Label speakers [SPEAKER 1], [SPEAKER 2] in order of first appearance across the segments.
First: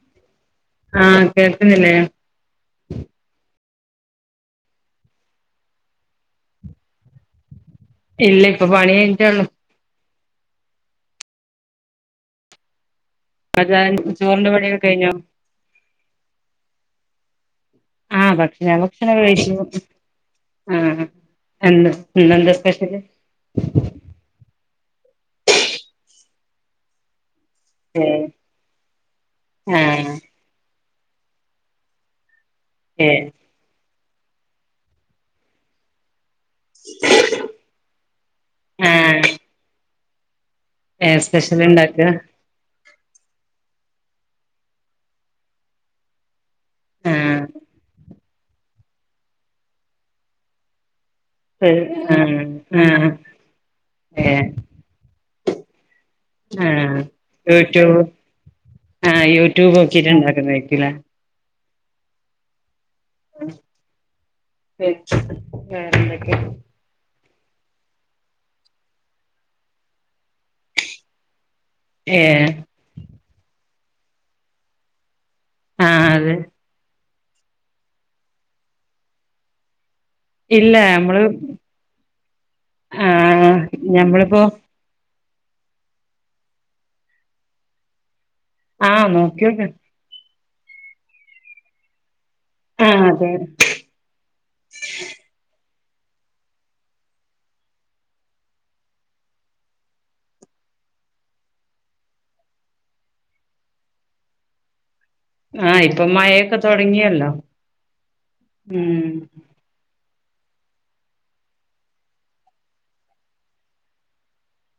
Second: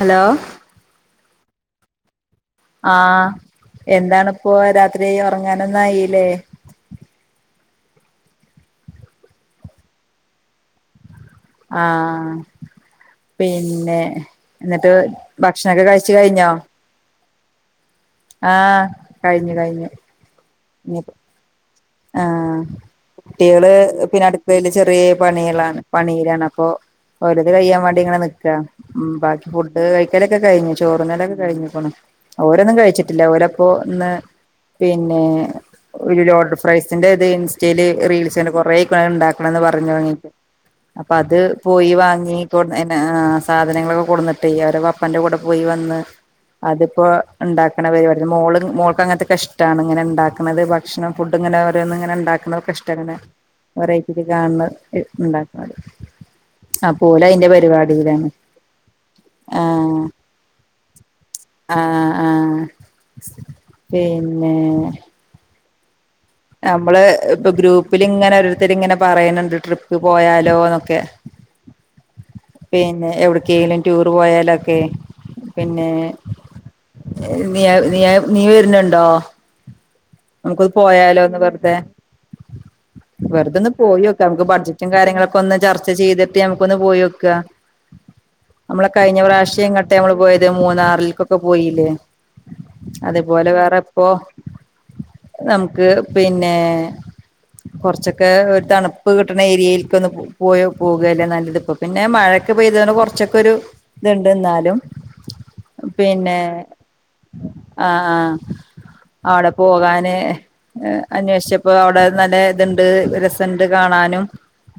[SPEAKER 1] Hello
[SPEAKER 2] ആഹ് കേൾക്ക്ണില്ലേ
[SPEAKER 1] ആഹ് എന്താണിപ്പോ രാത്രി ഉറങ്ങാനൊന്നയില്ലേ
[SPEAKER 2] ഇല്ല ഇപ്പൊ പണിയിഞ്ഞട്ടൊള്ളൂ
[SPEAKER 1] ആഹ്
[SPEAKER 2] അതാ
[SPEAKER 1] പിന്നെ
[SPEAKER 2] ചോറിന്റെ പണിയൊക്കെ
[SPEAKER 1] ന്നിട്ട്
[SPEAKER 2] കഴിഞ്ഞോ
[SPEAKER 1] ഭക്ഷണൊക്കെ കഴിച്ചു കഴിഞ്ഞോ
[SPEAKER 2] ആഹ് ഭക്ഷണ ഭക്ഷണംക്ക കഴിച്ചു
[SPEAKER 1] കഴിഞ്ഞു കഴിഞ്ഞു [unintelligible]
[SPEAKER 2] രണ്ട്
[SPEAKER 1] ആഹ് കുട്ടികള് പിന്നെ അടുക്കയില് ചെറിയ പണികളാണ് പണിയിലാണ് അപ്പൊ ഒലത് കഴ്യാൻ വണ്ടി ഇങ്ങനെ
[SPEAKER 2] ഏഹ്
[SPEAKER 1] നിക്കണ് ഉം ബാക്കി ഫുഡ്
[SPEAKER 2] ആഹ്
[SPEAKER 1] കയ്ക്കല് ക്കേ കഴിഞ്ഞു ചോറുന്നലൊക്കെ കഴിഞ്ഞുക്കണ് പോ ഓരൊന്നും കഴിച്ചിട്ടില്ല
[SPEAKER 2] ഏഹ്
[SPEAKER 1] ഓരപ്പോ ഇന്ന് പിന്നെ ഒരു ലോ പ്രൈസിന്റെ ഇത് ഇൻസ്റ്റയില് റീൽസ് തന്നെ കൊറെ അയ്ക്ക്ണ്
[SPEAKER 2] ആഹ്
[SPEAKER 1] ഉണ്ടാക്കണന്ന് പറഞ്ഞു തുങ്ങിട്ട് അപ്പൊ
[SPEAKER 2] ഏഹ്
[SPEAKER 1] അത്
[SPEAKER 2] സ്പെഷ്യൽ
[SPEAKER 1] പോയി
[SPEAKER 2] ഇണ്ടാക്കാ
[SPEAKER 1] വാങ്ങി പ്പൊ കൊട്നിന്ന് സാധനങ്ങളൊക്കെ കൊടുന്നിട്ടേ അവര പപ്പന്റെ കൂടെ പോയി വന്ന് അതിപ്പോ
[SPEAKER 2] ആഹ്
[SPEAKER 1] ഇണ്ടാക്കണ പരിപാടിയ മോൾ മോൾക്ക് അങ്ങനത്തൊക്കെ ഇഷ്ടണ് ഇങ്ങനെ ഇണ്ടാക്ക്ണത് ഭക്ഷണം ഫുഡ് ഇങ്ങനെ ഓരോന്ന് ഇങ്ങനെ
[SPEAKER 2] ആഹ്
[SPEAKER 1] ഇണ്ടാക്ക്ണത്ക്കെ
[SPEAKER 2] ആഹ്
[SPEAKER 1] ഷ്ടങ്ങെ വേറെറ്റിക്കെ
[SPEAKER 2] ഏഹ്
[SPEAKER 1] കണ്ന്നത് ഹ് ഉണ്ടാക്കന്നത്
[SPEAKER 2] ആഹ്
[SPEAKER 1] അപ്പൊ ഓലയിന്റെ
[SPEAKER 2] യൂട്യൂബ്
[SPEAKER 1] പരിപാടിയിലാണ്
[SPEAKER 2] ആഹ് യൂട്യൂബ്
[SPEAKER 1] ആഹ്
[SPEAKER 2] നോക്കിട്ട് ഇണ്ടാക്കുന്നതായിരിക്കുംല്ലേ
[SPEAKER 1] ആഹ് ആഹ്
[SPEAKER 2] ഉം
[SPEAKER 1] പിന്നെ
[SPEAKER 2] [unintelligible] വേറെ എന്തൊക്കെ
[SPEAKER 1] നമ്മള് ഇപ്പൊ ഗ്രൂപ്പിൽ ഇങ്ങനെ ഓരോരുത്തര് ഇങ്ങനെ പറയുന്നുണ്ട് ട്രിപ്പ് പോയാലോന്നൊക്കെ
[SPEAKER 2] ഏഹ്
[SPEAKER 1] പിന്നെ എവിടക്കേലും ടൂർ പോയാലൊക്കെ പിന്നെ
[SPEAKER 2] ആഹ് അതെ
[SPEAKER 1] ഏഹ് നിയവ് നിയവ് നീ വരുന്നുണ്ടോ ഞമ്മക്കൊന്ന്
[SPEAKER 2] ഇല്ല
[SPEAKER 1] പോയാലോ
[SPEAKER 2] നമ്മള്
[SPEAKER 1] ഒന്ന് വെറുതെ
[SPEAKER 2] ആഹ്
[SPEAKER 1] വെറുതൊന്ന് പോയോക്ക
[SPEAKER 2] ഞമ്മളിപ്പോ
[SPEAKER 1] നമുക്ക് ബജറ്റ് റ്റും കാര്യങ്ങളൊക്കെ ഒന്ന് ചർച്ച ചെയ്തിട്ട് ഞമുക്കൊന്ന് പോയൊക്ക നമ്മൾ
[SPEAKER 2] ആഹ്
[SPEAKER 1] കഴിഞ്ഞ പ്രാവിശ്യം
[SPEAKER 2] നോക്കിയോക്ക്
[SPEAKER 1] എ ങ്ങട്ടാ നമ്മള് പോയത് മൂന്നാറില്ക്കൊക്കെ പോയില്ലേ
[SPEAKER 2] ആ അതെ
[SPEAKER 1] അതേപോലെ വേറെ ഇപ്പോ നമുക്ക് പിന്നെ കൊറച്ചൊക്കെ ഒരു തണുപ്പ് കിട്ടണ ഏരിയാൽക്ക് ഒന്ന് പോ പോവല്ലേ നല്ലത് പിന്നെ മഴക്ക് പെയ്താണ്ട് കുറച്ചൊക്കെ ഒരു ഇത്ണ്ട് എന്നാലും
[SPEAKER 2] ആ ഇപ്പൊ
[SPEAKER 1] പിന്നെ
[SPEAKER 2] മഴയൊക്കെ തൊടങ്ങിയല്ലോ
[SPEAKER 1] ആഹ് ആഹ്
[SPEAKER 2] ഉം
[SPEAKER 1] ആടെ പോകാന് ഹേ അന്വേഷിച്ചപ്പോ അവിടെ നല്ല ഇതുണ്ട് രസണ്ട് കാണാനും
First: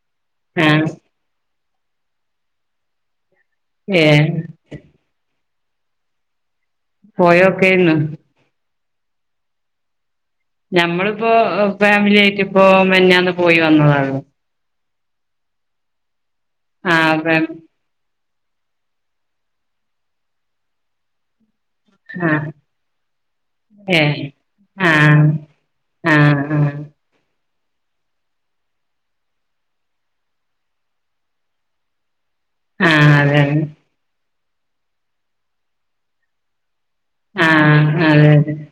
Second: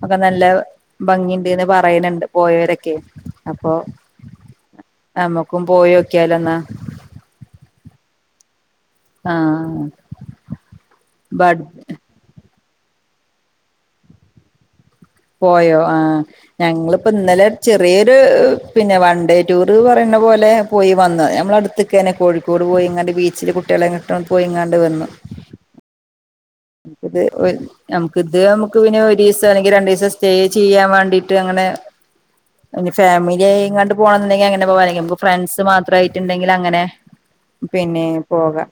[SPEAKER 1] ഒക്കെ നല്ല
[SPEAKER 2] ആ
[SPEAKER 1] ഭംഗിണ്ട്ന്ന് പറയ്ന്ണ്ട് പോയോരൊക്കെ അപ്പൊ
[SPEAKER 2] ഏഹ്
[SPEAKER 1] നമ്മക്കും പോയോക്കിയാലോ ന്നാ
[SPEAKER 2] പോയോക്കെന്ന്
[SPEAKER 1] ആഹ്
[SPEAKER 2] ഞമ്മളിപ്പോ ഫാമിലി ആയിട്ട് ഇപ്പോ മിനിഞ്ഞാന്ന് പോയി വന്നതാണ്
[SPEAKER 1] പോയോ ആ
[SPEAKER 2] ആ
[SPEAKER 1] ഞങ്ങളിപ്പോ ഇന്നലെ ചെറി യ ഒരു പിന്നെ വൺ ഡേ ടൂറ് പറയ്ണ പോലെ പോയി വന്നു ഞമ്മളെ അടുത്ത് ക്കനെ
[SPEAKER 2] ആ
[SPEAKER 1] കോഴിക്കോട് പോയിങ്ങാണ്ട് ബീച്ചില് കുട്ടികളെങ്ങട്ടും പോയിങ്ങാണ്ട് വന്നു
[SPEAKER 2] ആഹ് ആഹ്
[SPEAKER 1] ഇത് ഒരു ഞമ്മക്ക് ഇത് നമുക്ക് പിന്നെ ഒരു ദിവസം അല്ലെങ്കിൽ രണ്ടു ദിവസം സ്റ്റേ ചെയ്യാൻ വേണ്ടീട്ട് അങ്ങനെ
[SPEAKER 2] ആ
[SPEAKER 1] ഇനി
[SPEAKER 2] അതെ
[SPEAKER 1] ഫാമിലി ആയിങ്ങാണ്ട് പോണംന്നുണ്ടെങ്കിൽ അങ്ങനെ പോവാ അല്ലെങ്കി ഫ്രണ്ട്സ് മാത്രമായിട്ടുണ്ടെങ്കി അങ്ങനെ
[SPEAKER 2] ആ
[SPEAKER 1] പിന്നെ
[SPEAKER 2] അതെ അതെ
[SPEAKER 1] പോകാം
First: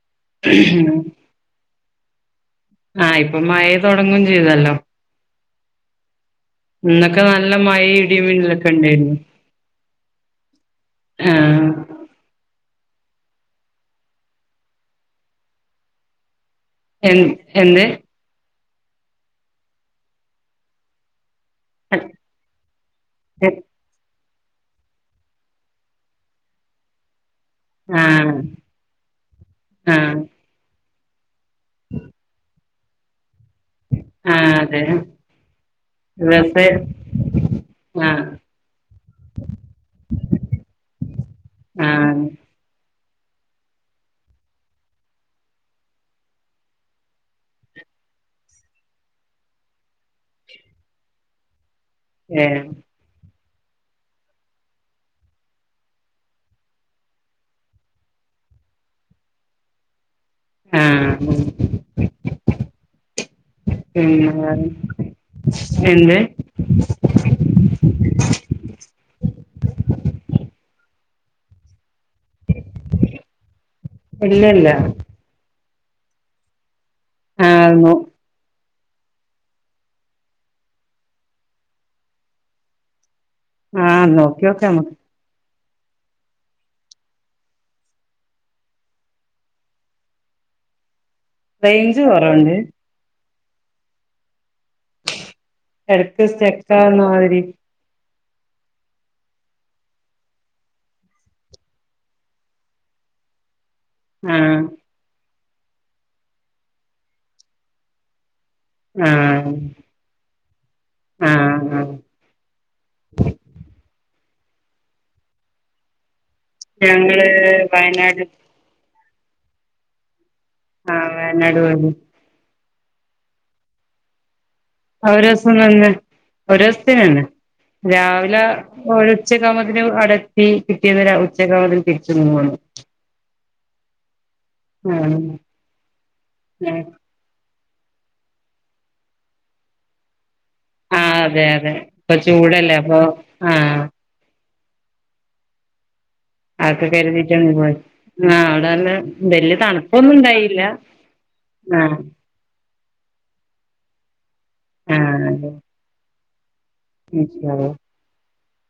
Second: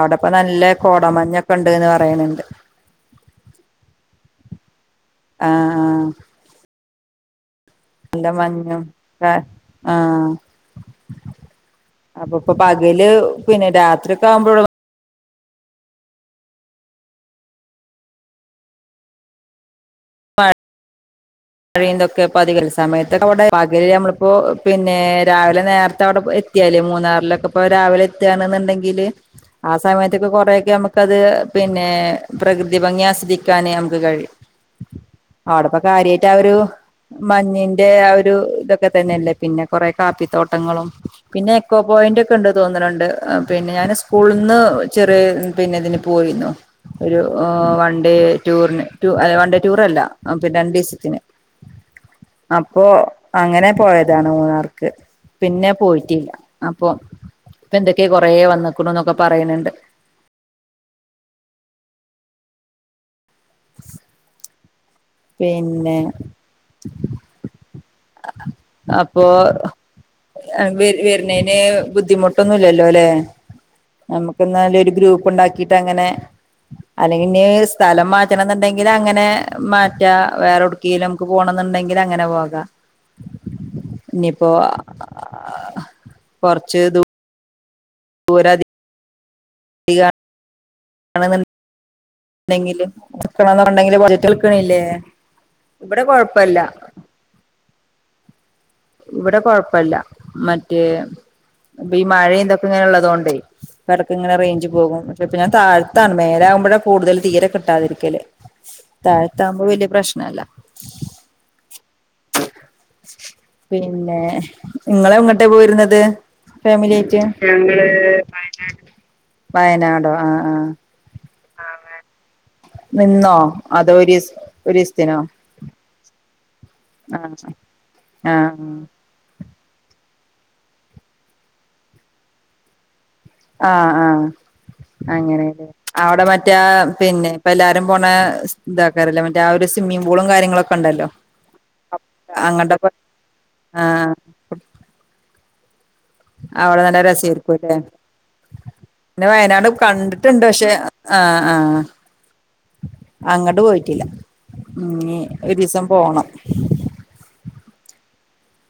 [SPEAKER 1] അവിടെപ്പോ നല്ല കോടമഞ്ഞൊക്കെ ഉണ്ട്ന്ന് പറയണണ്ട്
[SPEAKER 2] ആഹ് ഇപ്പൊ മഴ തോടങ്ങും ചെയ്തല്ലോ
[SPEAKER 1] ആഹ് ആഹ്
[SPEAKER 2] ഇന്നൊക്കെ നല്ല മഴെമം ക്കെ
[SPEAKER 1] മഞ്ഞും
[SPEAKER 2] ഇണ്ടെരുന്നു
[SPEAKER 1] ആഹ്
[SPEAKER 2] ആഹ്
[SPEAKER 1] അപ്പൊ ഇപ്പൊ പകല് പിന്നെ രാത്രി ഒക്കെ ആവുമ്പോള്ളൂ
[SPEAKER 2] എന്ത് എന്ന്
[SPEAKER 1] അറിന്തൊക്കെ പതികൽ സമയത്തൊക്കെ അവിടെ പകല് നമ്മളിപ്പോ പിന്നെ രാവിലെ നേരത്തെ അവിടെ എത്തിയാൽ മൂന്നാറിലൊക്കെ ഇപ്പൊ
[SPEAKER 2] ആ
[SPEAKER 1] രാവിലെ എത്തിയാണെന്നുണ്ടെങ്കിൽ ആ സമയത്തൊക്കെ കൊറെക്കെ ഞമ്മക്ക് ഞമ്മക്കത് പിന്നെ പ്രകൃതി ഭംഗി ആസ്വാദിക്ക ക്കാൻ നമുക്ക് കഴിയും അവിടെപ്പൊ കാര്യട്ട്
[SPEAKER 2] വെസെ [unintelligible]
[SPEAKER 1] മഞ്ഞിന്റെ ആ ഒരു ഇതൊക്കെ തന്നെല്ലേ പിന്നെ കൊറെ കാപ്പിത്തോട്ടങ്ങളും പിന്നെ എക്കോ പോയിന്റ്
[SPEAKER 2] ആഹ്
[SPEAKER 1] ഒക്കെ ഉണ്ട് തോന്ന്ണണ്ട് പിന്നെ ഞാൻ സ്കൂളിൽ നിന്ന് ചെറിയ പിന്നെ ഇതിന് പോയിരുന്നു ഒരു വൺ ഡേ ടൂറിന് വൺ ഡേ ടൂർല്ല പിന്നെ രണ്ടിസത്തിന്
[SPEAKER 2] ഏഹ്
[SPEAKER 1] അപ്പൊ അങ്ങനെ പോയതാണ് മൂന്നാർക്ക് പിന്നെ പോയിട്ടില്ല അപ്പൊ ഇപ്പൊ എന്തൊക്കെയാണ് കുറെേ വന്ന്കുണ് എന്നൊക്കെ പറയുന്നുണ്ട്
[SPEAKER 2] ആഹ് ഉം
[SPEAKER 1] പിന്നെ അപ്പോ ഹസ്ബന്റ് വരുന്നേന് ബുദ്ധിമുട്ട പിട്ടൊന്നല്ലല്ലോ ല്ലേ നമുക്ക്
[SPEAKER 2] ഇല്ലല്ല
[SPEAKER 1] ന്നാല് ഒരു ഗ്രൂപ്പ് ഉണ്ടാക്കിട്ട് അങ്ങനെ അല്ലെങ്കിൽ
[SPEAKER 2] ആഹ് നോ
[SPEAKER 1] സ്ഥലം മാ പണ എന്നുണ്ടെങ്കിൽ അങ്ങനെ മാറ്റ വേറെ ഉടുക്കിൽ നമുക്ക് പോണന്നുണ്ടെങ്കിൽ അങ്ങനെ പോകാം
[SPEAKER 2] ആഹ്
[SPEAKER 1] ഇനിയിപ്പോ
[SPEAKER 2] നോക്കിയോക്കാം നമുക്ക്
[SPEAKER 1] കൊറച്ചരു [unintelligible] [unintelligible]
[SPEAKER 2] റേഞ്ച്
[SPEAKER 1] [unintelligible]
[SPEAKER 2] കൊറവുണ്ട്
[SPEAKER 1] ഇവിടെ കൊഴപ്പല്ല
[SPEAKER 2] ആര്
[SPEAKER 1] ഇവിടെ കൊഴപ്പല്ല മറ്റേ ഇപ്പൊ മഴ എന്തൊക്കെ ഇങ്ങനെള്ളത കൊണ്ടേ ഇടക്ക ഇങ്ങന
[SPEAKER 2] ആഹ്
[SPEAKER 1] റേഞ്ച് പോകും പ ഇപ്പ ഞാൻ താഴ്താണ് മേല ആക്പോഴ കൂടുതൽ തീരെ കിട്ടാതിരിക്കല്
[SPEAKER 2] ആഹ്
[SPEAKER 1] താഴത്താകുമ്പോ വല്യ പ്രശ്നല്ല
[SPEAKER 2] ആഹ് ആഹ്
[SPEAKER 1] പിന്നെ ഇങ്ങളെ ഇങ്ങോട്ട പോയിരുന്നത് ഫാമിലിയിട്ട്
[SPEAKER 2] ഞങ്ങള് വയനാട്
[SPEAKER 1] വയനാടോ ആഹ് ആഹ്
[SPEAKER 2] ആഹ് വയനാട് നടുവത്
[SPEAKER 1] നിന്നോ അതൊരീസ്
[SPEAKER 2] ഒരു ദിവസംന്ന് ഒരു ദിവസത്തന്ന്
[SPEAKER 1] ആഹ്
[SPEAKER 2] രാവിലെ
[SPEAKER 1] ആഹ്
[SPEAKER 2] ഒരു ഉച്ചകാമത്തിന് അടത്തി പിറ്റേന്നോരാ ഉച്ചകാമത്തിന് തിരിച്ചു നൂന്നു
[SPEAKER 1] ആഹ് ആഹ് അങ്ങനെല്ലെ അവിടെ മറ്റേയാ
[SPEAKER 2] ആഹ്
[SPEAKER 1] പിന്നെ ഇപ്പൊ എല്ലാരും പോന്ന ഇതാക്കാറല്ല മറ്റേ ആ ഒരു സ്വിമ്മിംഗ് പൂളും കാര്യങ്ങളൊ ക്കെണ്ടല്ലോ
[SPEAKER 2] ആഹ് അതെ അതെ ഇപ്പൊ ചൂടല്ലേ
[SPEAKER 1] അങ്ങട്ടക്ക
[SPEAKER 2] അപ്പൊ ആഹ്
[SPEAKER 1] ആ അവള
[SPEAKER 2] അതൊക്കെ
[SPEAKER 1] നല്ല
[SPEAKER 2] കരുതിയിട്ടാണ്
[SPEAKER 1] രസമായിരിക്കുംല്ലേ
[SPEAKER 2] പോയത് ആഹ് അവിടെ നല്ല
[SPEAKER 1] പിന്നെ
[SPEAKER 2] വല്യ
[SPEAKER 1] വയനാട്
[SPEAKER 2] തണുപ്പൊന്നും
[SPEAKER 1] കണ്ടിട്ടുണ്ട്
[SPEAKER 2] ഉണ്ടായില്ല
[SPEAKER 1] പക്ഷെ ആഹ് ആഹ് അങ്ങട് പോയിട്ടില്ല ഇനി ഒരിസം പോണം
[SPEAKER 2] ബീച്ചിലാണോ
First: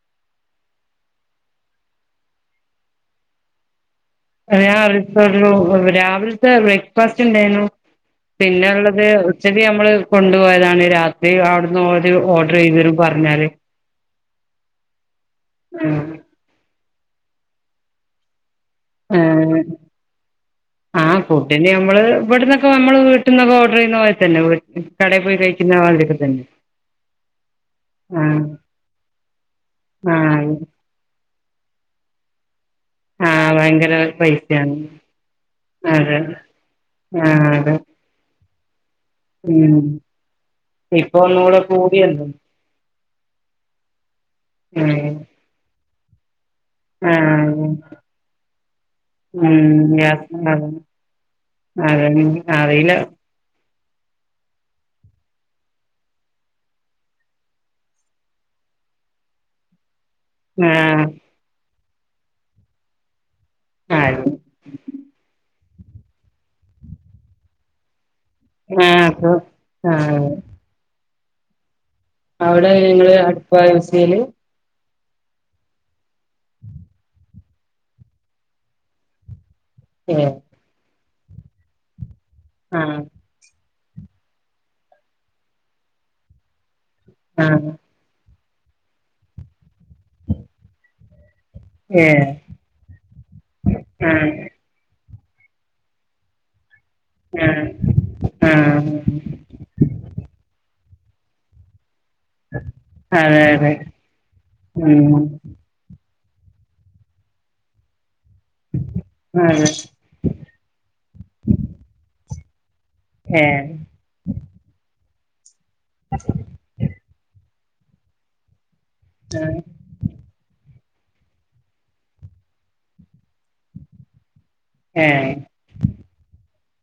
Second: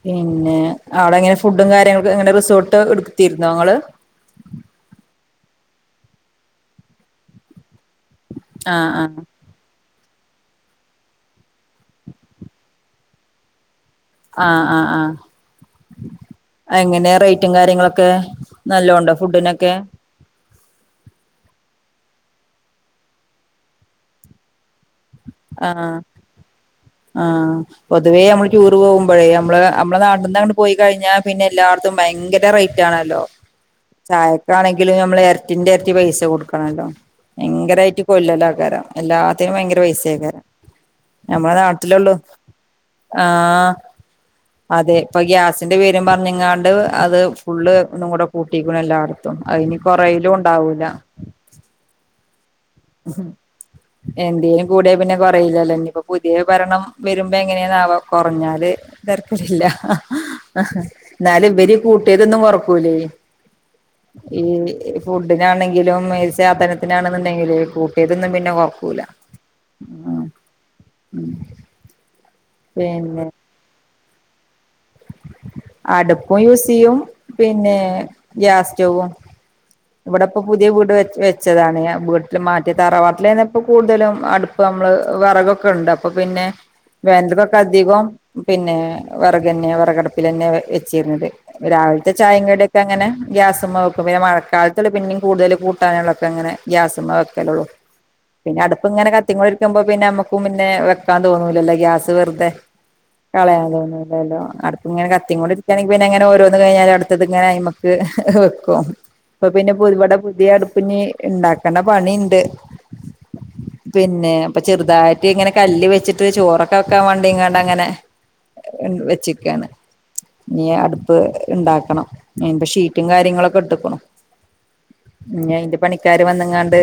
[SPEAKER 1] പിന്നെ അവിടെങ്ങനെ ഫുഡും കാര്യങ്ങൾക്ക്‌ എങ്ങനെ റിസോർട്ട് എടുത്തുത്തിയിരുന്ന നിങ്ങള്
[SPEAKER 2] ഞാൻ [unintelligible] രാവിലത്തെ ബ്രേക്ക്ഫാസ്റ്റ് ഉണ്ടായിന്നു പിന്നെ
[SPEAKER 1] ആഹ്
[SPEAKER 2] ഉള്ളത്
[SPEAKER 1] ആഹ്
[SPEAKER 2] പച്ചടി നമ്മള് കൊണ്ടുപോയതാണ് രാത്രി അവിടുന്ന് ഓര് ഓർഡർ ചെയ്തരും പറഞ്ഞാല്
[SPEAKER 1] ആഹ് ആഹ് ആഹ്
[SPEAKER 2] ഉം
[SPEAKER 1] എങ്ങനെ റേറ്റും കാര്യങ്ങളൊക്കെ നല്ല ഉണ്ട്
[SPEAKER 2] ആഹ്
[SPEAKER 1] ഫുഡിനൊക്കെ
[SPEAKER 2] ആഹ് ഫുഡിന് നമ്മള് ഇവിടന്നൊക്കെ നമ്മള് വീട്ട്ന്നൊക്കെ ഓർഡർ ചെയ്യുന്ന മാതിരി തന്നെ കടെ പോയി കഴിക്കുന്ന
[SPEAKER 1] ആഹ്
[SPEAKER 2] മാതിരിക്ക തന്നെ
[SPEAKER 1] ആഹ് പൊതുവേ
[SPEAKER 2] ആഹ്
[SPEAKER 1] നമ്മള് ടൂർ പോകുമ്പോഴേ നമ്മള് നമ്മളെ നാട്ടന്നങ്ട്
[SPEAKER 2] ആഹ്
[SPEAKER 1] പോയി ദ് കഴിഞ്ഞാ പിന്നെ എല്ലാർത്തും ഭയര റേ റ്റാണല്ലോ
[SPEAKER 2] ആഹ് ഭയങ്കര പൈസയാണ്
[SPEAKER 1] ചായക്കാണെങ്കിലും നമ്മൾ ഇരറ്റിന്റെ ഇരറ്റി പൈസ കൊടുക്കണല്ലോ
[SPEAKER 2] ആഹ് അതെ
[SPEAKER 1] കൊല്ലല ആക്കാരം എല്ലാത്തിനും
[SPEAKER 2] ഉം
[SPEAKER 1] ഭയങ്കര പൈസ ആക്കാരം
[SPEAKER 2] ഇപ്പൊ
[SPEAKER 1] ഞമ്മുടെ
[SPEAKER 2] ഒന്നുകൂടെ
[SPEAKER 1] നാട്ടിലുള്ളൂ
[SPEAKER 2] കൂടിയല്ലോ
[SPEAKER 1] ആഹ് അതെ
[SPEAKER 2] ഉം
[SPEAKER 1] ഇപ്പൊ ഗ്യാസിന്റെ പേരും പറഞ്ഞങ്ങാണ്ട് അത്
[SPEAKER 2] ആ
[SPEAKER 1] ഫുള്ള് ഒന്നും കൂടെ കൂട്ടിക്കണ് എല്ലാടത്തും അതിനി
[SPEAKER 2] ഉം
[SPEAKER 1] കൊറയലും ഉണ്ടാവൂല
[SPEAKER 2] അതിനിനി അറിയില്ല
[SPEAKER 1] ഉം എന്തേലും കൂടിയാ പിന്നെ കൊറയില്ലല്ലോ ഇനിയിപ്പോ പുതിയ ഭരണം വരുമ്പോ എങ്ങനെയന്നാവോ കൊറഞ്ഞാല് ബർക്കലില്ല
[SPEAKER 2] ആ
[SPEAKER 1] എന്നാലും ഇവര് കൂട്ടിയതൊന്നും കൊറക്കൂല്ലേ
[SPEAKER 2] ആ
[SPEAKER 1] ഈ ഫുഡിനാണെങ്കിലും ഈ സാധനത്തിനാണെന്നുണ്ടെങ്കിൽ കൂട്ടിയതൊന്നും പിന്നെ കൊറക്കൂല
[SPEAKER 2] ആഹ് ആഹ്
[SPEAKER 1] ഉം
[SPEAKER 2] അവിടെ ങ്ങള് അടുപ്പ യൂസ് ചെയല്
[SPEAKER 1] അടുപ്പും യൂസ് ചെയ്യും പിന്നെ ഗ്യാസ് സ്റ്റവും
[SPEAKER 2] ഏ
[SPEAKER 1] ഇവിടെപ്പ പുതിയ വീട് വെ വെച്ചതാണെ വീട്ടിൽ മറ്റെ
[SPEAKER 2] ആ
[SPEAKER 1] തറവാട്ടിലായ്നപ്പ്‌ ഇപ്പ കൂടുതലും അടുപ്പ് നമ്മള് വിറകൊക്കെ ഉണ്ട് അപ്പൊ പിന്നെ
[SPEAKER 2] ആ
[SPEAKER 1] വേണ്ടതൊക്കെ അധികം പിന്നെ വിറകന്നെ വിറകടുപ്പിൽന്നെ വെച്ചിരുന്നത്
[SPEAKER 2] ഏ
[SPEAKER 1] രാവിലത്തെ ചായേം കടിയൊക്കെ അങ്ങനെ ഗ്യാസ്മ്മേ വെക്കും
[SPEAKER 2] ആ
[SPEAKER 1] പിന്നെ മഴക്കാല ത്തില് പിന്നേം കൂടുതല് കൂട്ടാനുള്ളൊക്കെങ്ങനെ ഗ്യാസുമ്മേ
[SPEAKER 2] ആ
[SPEAKER 1] വെക്കലുള്ളൂ
[SPEAKER 2] ആ
[SPEAKER 1] പിന്നെ അടുപ്പ് ഇങ്ങനെക ത്തികൊണ്ടിരിക്കുമ്പോ പിന്നെ നമ്മുക്കും പിന്നെ വെക്കാൻ തോന്നൂലല്ലോ ഗ്യാസ് അത് വെറുതെ
[SPEAKER 2] അതെ
[SPEAKER 1] കളയാ
[SPEAKER 2] അതെ
[SPEAKER 1] തോന്നൂല്ലല്ലോ അടുപ്പിങ്ങനെ
[SPEAKER 2] ഉം
[SPEAKER 1] കത്തീംകൊണ്ടി ക്കാണെങ്കി പിന്നെ എങ്ങനെ ഓരോന്നന്ന് കഴിഞ്ഞാൽ അടുത്തത് ഇങ്ങനെ ആയ്മ്മക്ക് വെക്കും ഇപ്പൊ
[SPEAKER 2] അതെ
[SPEAKER 1] പിന്നെ പ്പൊ ഒരുപാട് പുതിയ അടുപ്പിനി ഉണ്ടാക്കണ്ട പണിയുണ്ട്
[SPEAKER 2] ഏ
[SPEAKER 1] പിന്നെ ഇപ്പൊ ചെറുതായിട്ട് ഇങ്ങന കല്ല് വെച്ചിട്ട് ചോറൊ ക്കക്കാൻ വണ്ടിയങ്ങാണ്ട് അങ്ങനെ വെച്ചക്കയാണ് ഇനി അടുപ്പ് ഇണ്ടാക്കണം അയിന്റെ ഷീറ്റും കാര്യങ്ങളൊക്കെ ഇട്ടക്കണു
[SPEAKER 2] ഏഹ്
[SPEAKER 1] ഇഞ്ഞി അയിന്റെ പണിക്കാര് വന്നങ്ങാണ്ട്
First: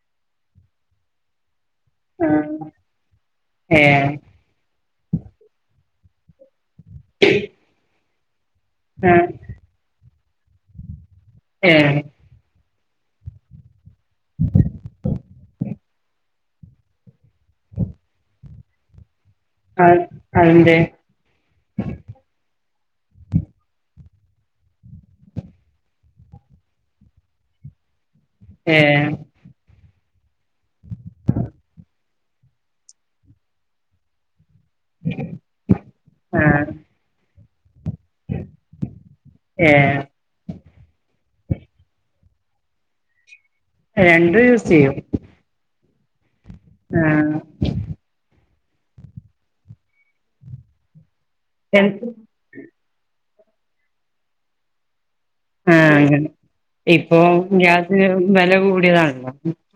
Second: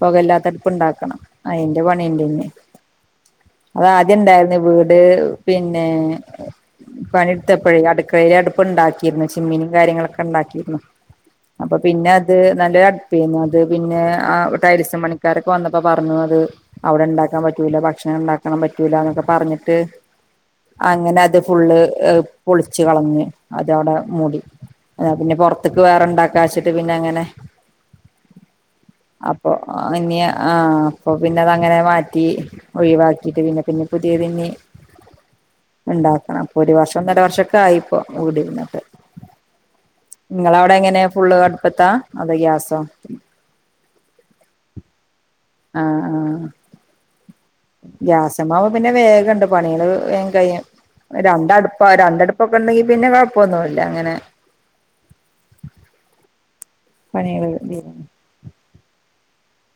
[SPEAKER 1] പൊകല്ലാത്തടുപ്പ് ഇണ്ടാ ക്കണം അയിന്റെ
[SPEAKER 2] ആ
[SPEAKER 1] പണിന്റന്നി
[SPEAKER 2] ഏ
[SPEAKER 1] അത്ദ്യ ഇണ്ടായിരുന്നു വീട് പിന്നെ പണിെടുത്തപ്പോഴേ അടുക്കളയിലെ അടുപ്പ
[SPEAKER 2] ആ
[SPEAKER 1] ഉണ്ടാക്കിന്നു ചിമ്മിനി കാര്യങ്ങളൊക്കെ ഉണ്ടാക്കിയിരുന്നു അപ്പൊ
[SPEAKER 2] ഏ
[SPEAKER 1] പിന്നെ അത് നല്ല അടുപ്പരുന്നു അത് പിന്നെ ടൈൽസ് പണിക്കാരൊക്കെ വന്ന അപോ പറഞ്ഞു അത് അവിടെണ്ടാക്കാൻ പറ്റൂല ഭക്ഷണം ഉണ്ടാക്കണംൻ പറ്റൂല്ല എന്നൊക്കെ പറഞ്ഞിട്ട് ട്ട്
[SPEAKER 2] അ അതെന്തേ
[SPEAKER 1] അങ്ങനെ അത് ഫുള്ള് പൊളിച്ച് കളഞ്ഞ് അതവിടെ മൂടി പിന്നെ പുറത്തേക്ക് വേറെണ്ടാക്കി ലാസ്റ്റ്ക് പിന്നെ അങ്ങനെ
[SPEAKER 2] ഏഹ്
[SPEAKER 1] അപ്പൊ ഇനിയ ആ അപ്പൊ പിന്നെ അത അങ്ങനെ മാറ്റി ഒഴിവാക്കിട്ട് പിന്നെ പിന്നെ പുതിയതിന്നി ഇണ്ടാക്കണം അപ്പൊ
[SPEAKER 2] ആഹ്
[SPEAKER 1] ഒരു വർഷം ഒന്നര വർഷൊക്കെ ആയി കുടിയിരുന്നിട്ട്
[SPEAKER 2] ഏഹ്
[SPEAKER 1] നിങ്ങളവിടെ എങ്ങനെ ഫുള്ള് അടുപ്പത്താ അതോ ഗ്യാസോ
[SPEAKER 2] രണ്ടും യൂസ് ചെയ്യും
[SPEAKER 1] ആഹ് ആഹ്
[SPEAKER 2] ആഹ്
[SPEAKER 1] ഗ്യാസമാവ പിന്നെ വേഗണ്ട് പണികള് വേഗം കഴിയും രണ്ടടുപ്പാ
[SPEAKER 2] രണ്ട്
[SPEAKER 1] രണ്ടടുപ്പ പുകകണി ഉണ്ടെങ്കി പിന്നെ കുഴപ്പമൊന്നുല്ല അങ്ങനെ
[SPEAKER 2] ആഹ് അങ്ങെനേ ഇപ്പൊ
[SPEAKER 1] പണികള്
[SPEAKER 2] ഗ്യാസ് വില കൂടിയതാണല്ലോ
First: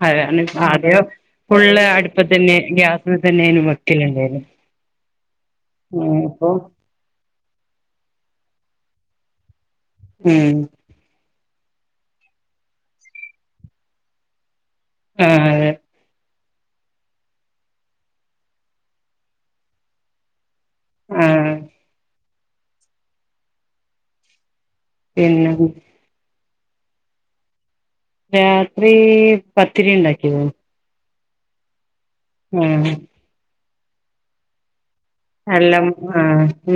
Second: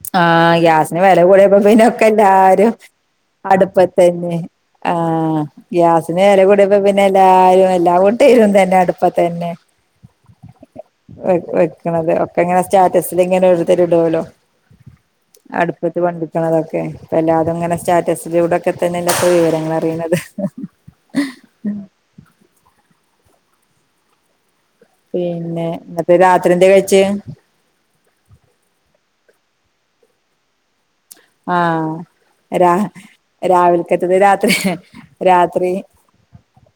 [SPEAKER 2] അത
[SPEAKER 1] ആഹ്
[SPEAKER 2] അതെയോ
[SPEAKER 1] ഗ്യാസിന് വെല കൂടിയപ്പോ
[SPEAKER 2] ഫുള്ള്
[SPEAKER 1] പിന്നെ ഒക്കെ
[SPEAKER 2] അടുപ്പ തന്നെ
[SPEAKER 1] എല്ലാരും
[SPEAKER 2] ഗ്യാസിന് തന്നെും
[SPEAKER 1] അടുപ്പത്തന്നെ
[SPEAKER 2] വെക്കലുണ്ടയ്ൻ
[SPEAKER 1] ആഹ് ഗ്യാസിന് വെല കൂടിയപ്പ പി പിന്നെ എല്ല ആരു എല്ല കൂട്ടരും തന്നെ അടുപ്പ തന്നെ
[SPEAKER 2] ഉം
[SPEAKER 1] വെവെക്കണുന്നത് ഒക്കെ ഇങ്ങനെ സ്റ്റാറ്റസിൽ ഇങ്ങനെ ഒരുരുത്തരു ഇടുല്ലോ
[SPEAKER 2] ആഹ് അതെ
[SPEAKER 1] അടുപ്പ ത് പഠിപിക്കണതൊക്കെ ഇപ്പ എല്ലാവരും ഇങ്ങനെ സ്റ്റാറ്റസിലൂടെൊക്കെ തന്നെല്ല ഇപ്പ വിവരങ്ങൾ അറിയണത്
[SPEAKER 2] ആഹ്
[SPEAKER 1] പിന്നെ ഇന്നതെ രാത്രി എന്ത് കഴിച്ച്
[SPEAKER 2] രാത്രി പത്തിരി ഉണ്ടാക്കിനൂ
[SPEAKER 1] ആഹ് രാ
[SPEAKER 2] ആഹ്
[SPEAKER 1] രാവൽക്കത്തത് രാത്രി രാത്രി
[SPEAKER 2] അല്ല ആ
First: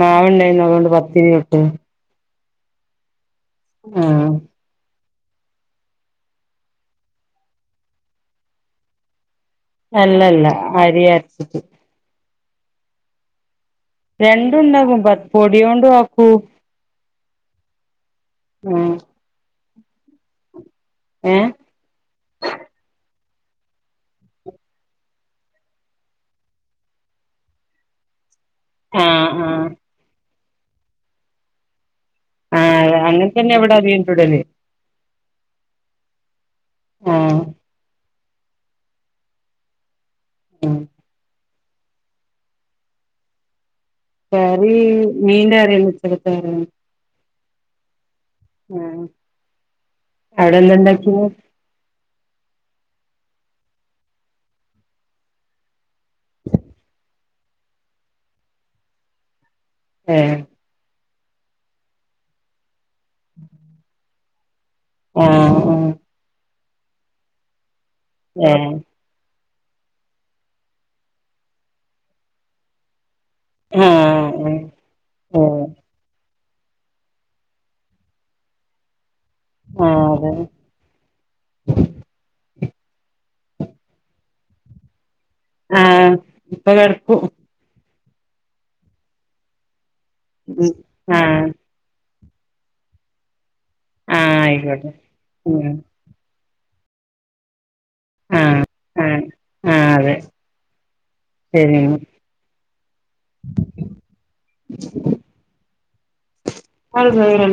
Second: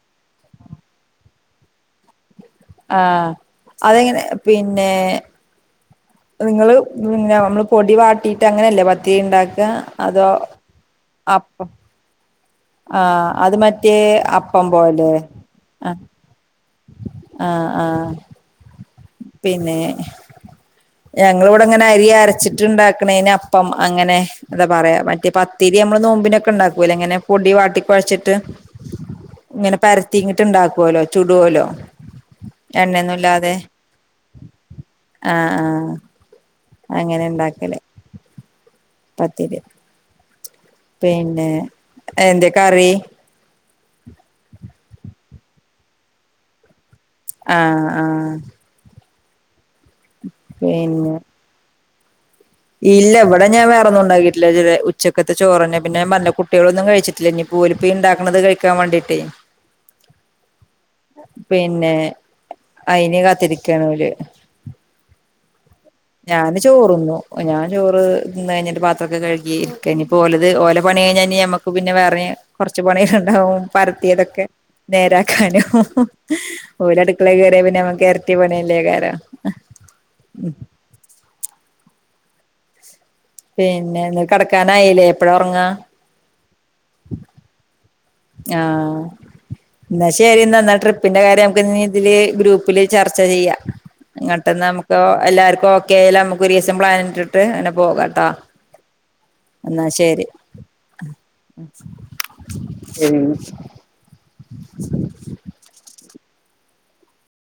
[SPEAKER 2] മാവണ്ടായിന്ന് അതുകൊണ്ട് പത്തിരിട്ടു
[SPEAKER 1] ആഹ് അതെങ്ങനെ
[SPEAKER 2] ആഹ്
[SPEAKER 1] പിന്നെ നിങ്ങള് പി ന്ന മ്മള് പൊടി വാട്ടിട്ട് അങ്ങനെല്ലേ പത്തിരി ണ്ടാക് ക്ക അതോ
[SPEAKER 2] അല്ലല്ല അരി അരച്ചിട്ട്
[SPEAKER 1] അപ് ആഹ് അത് മറ്റ്
[SPEAKER 2] രണ്ടുണ്ടാകും പപൊടിയോണ്ട് ആക്കൂ
[SPEAKER 1] ആഹ് ആഹ്
[SPEAKER 2] ആഹ്
[SPEAKER 1] പിന്നെ
[SPEAKER 2] ഏഹ്
[SPEAKER 1] ഞങ്ങളിവ് ടെ ങ്ങനെ അരി അരച്ചിട്ട് ണ്ടാക്കണന് അപ്പം അങ്ങനെ അതാ പറയാ മറ്റേ പത്തിരി മ്മള് നോമ്പിനൊക്കെ ഉണ്ടാക്കൂല്ലേ ഇങ്ങനെ പൊടി വാട്ടി കൊഴച്ചിട്ട്
[SPEAKER 2] ആഹ് ആഹ്
[SPEAKER 1] ങ്ങനെ പരത്തിങ്ങിട്ട് ഇണ്ടാകോലോ ചൂടോലോ
[SPEAKER 2] ആഹ് അങ്ങനെ
[SPEAKER 1] എണ്ണയൊന്നുല്ലാതെ
[SPEAKER 2] [unintelligible]
[SPEAKER 1] ആഹ് ആഹ് അങ്ങനെ
[SPEAKER 2] ആഹ്
[SPEAKER 1] ണ്ടാക്കല്. പത്തിരി
[SPEAKER 2] ഉം
[SPEAKER 1] പിന്നെ എന്തെ കറി?
[SPEAKER 2] കറീ മീന്റെ കറി ണ്ട് ഉച്ചയ്ക്കത്ത ര
[SPEAKER 1] ആഹ് ആഹ്
[SPEAKER 2] ഏഹ്
[SPEAKER 1] പിന്നെ
[SPEAKER 2] അവിടെന്താണ്ടാക്കിനെ?
[SPEAKER 1] ഇല്ല വടെ ഞാ വേറൊന്നും ഉണ്ടാക്കിട്ടില്ല ഇതൊരെ ഉച്ചക്കത്തെ ചോറെന്നെ. പിന്നെ ഞ പറഞ്ഞില്ലേ കുട്ടികളൊന്നും കഴിച്ചി ട്ടില്ല ന്നിപ്പോര് പ്പ ഇണ്ടാക്ക്‌ണത് കഴിക്കാം വാണ്ടിട്ടേ.
[SPEAKER 2] ഏഹ്
[SPEAKER 1] പിന്നെ അയിന് കാത്തിരിക്കാണോല്.
[SPEAKER 2] ആഹ് ആഹ്.
[SPEAKER 1] ഞാന് ചോറുന്നു. ഞാം ചോറ്
[SPEAKER 2] ഏഹ്
[SPEAKER 1] ന്നയിഞ്ഞിട്ട് പാ ത്രൊക്കെ കഴുകിരിക്ക നിപ്പോ ലത് ഓല പണി കഴിഞ്ഞാ നി ഞമ്മുക്ക് പിന്നെ വേറെനി കൊറച് പണികളുണ്ടാവും
[SPEAKER 2] ആഹ്
[SPEAKER 1] പരത്തിയതൊക്കെ.
[SPEAKER 2] ആഹ്
[SPEAKER 1] നേരാക്കാനു
[SPEAKER 2] ഏഹ്
[SPEAKER 1] ഓരടുക്കളെ കയറിയ പിന്നമ്മക്കെരട്ടി പണി യല്ലേ കാരം [inaudible]
[SPEAKER 2] ആഹ് അതെ
[SPEAKER 1] പിന്നെന്ത് കെടക്കാനായില്ലേ എപ്പഴാ ഒറങ്ങാ?
[SPEAKER 2] ഇപ്പ കെടക്കും.
[SPEAKER 1] ആന് ന്നാ ശരി ന്നാ ന്ന
[SPEAKER 2] ഉം
[SPEAKER 1] ട്രിപ്പിന്റെ കാര്യം
[SPEAKER 2] ആഹ്
[SPEAKER 1] നമക്കിനി തില് ഗ്രൂപ്പില് ചർച്ച ചെയ്യാ.
[SPEAKER 2] ആഹ് ആയിക്കോട്ടെ
[SPEAKER 1] എങ്ങട്ടന്നമുക്കൊ എല്ലാർക്കും
[SPEAKER 2] ഉം
[SPEAKER 1] ഓക്കെയാല് മക് ഒരീസം പ്ലാനിട്ടിട്ട് ങ്ങന പോകാലോ ട്ടാ
[SPEAKER 2] ആഹ് ആഹ്
[SPEAKER 1] എന്നാ
[SPEAKER 2] ആഹ് അതെ
[SPEAKER 1] ശെരി. മ്മ്
[SPEAKER 2] [inaudible]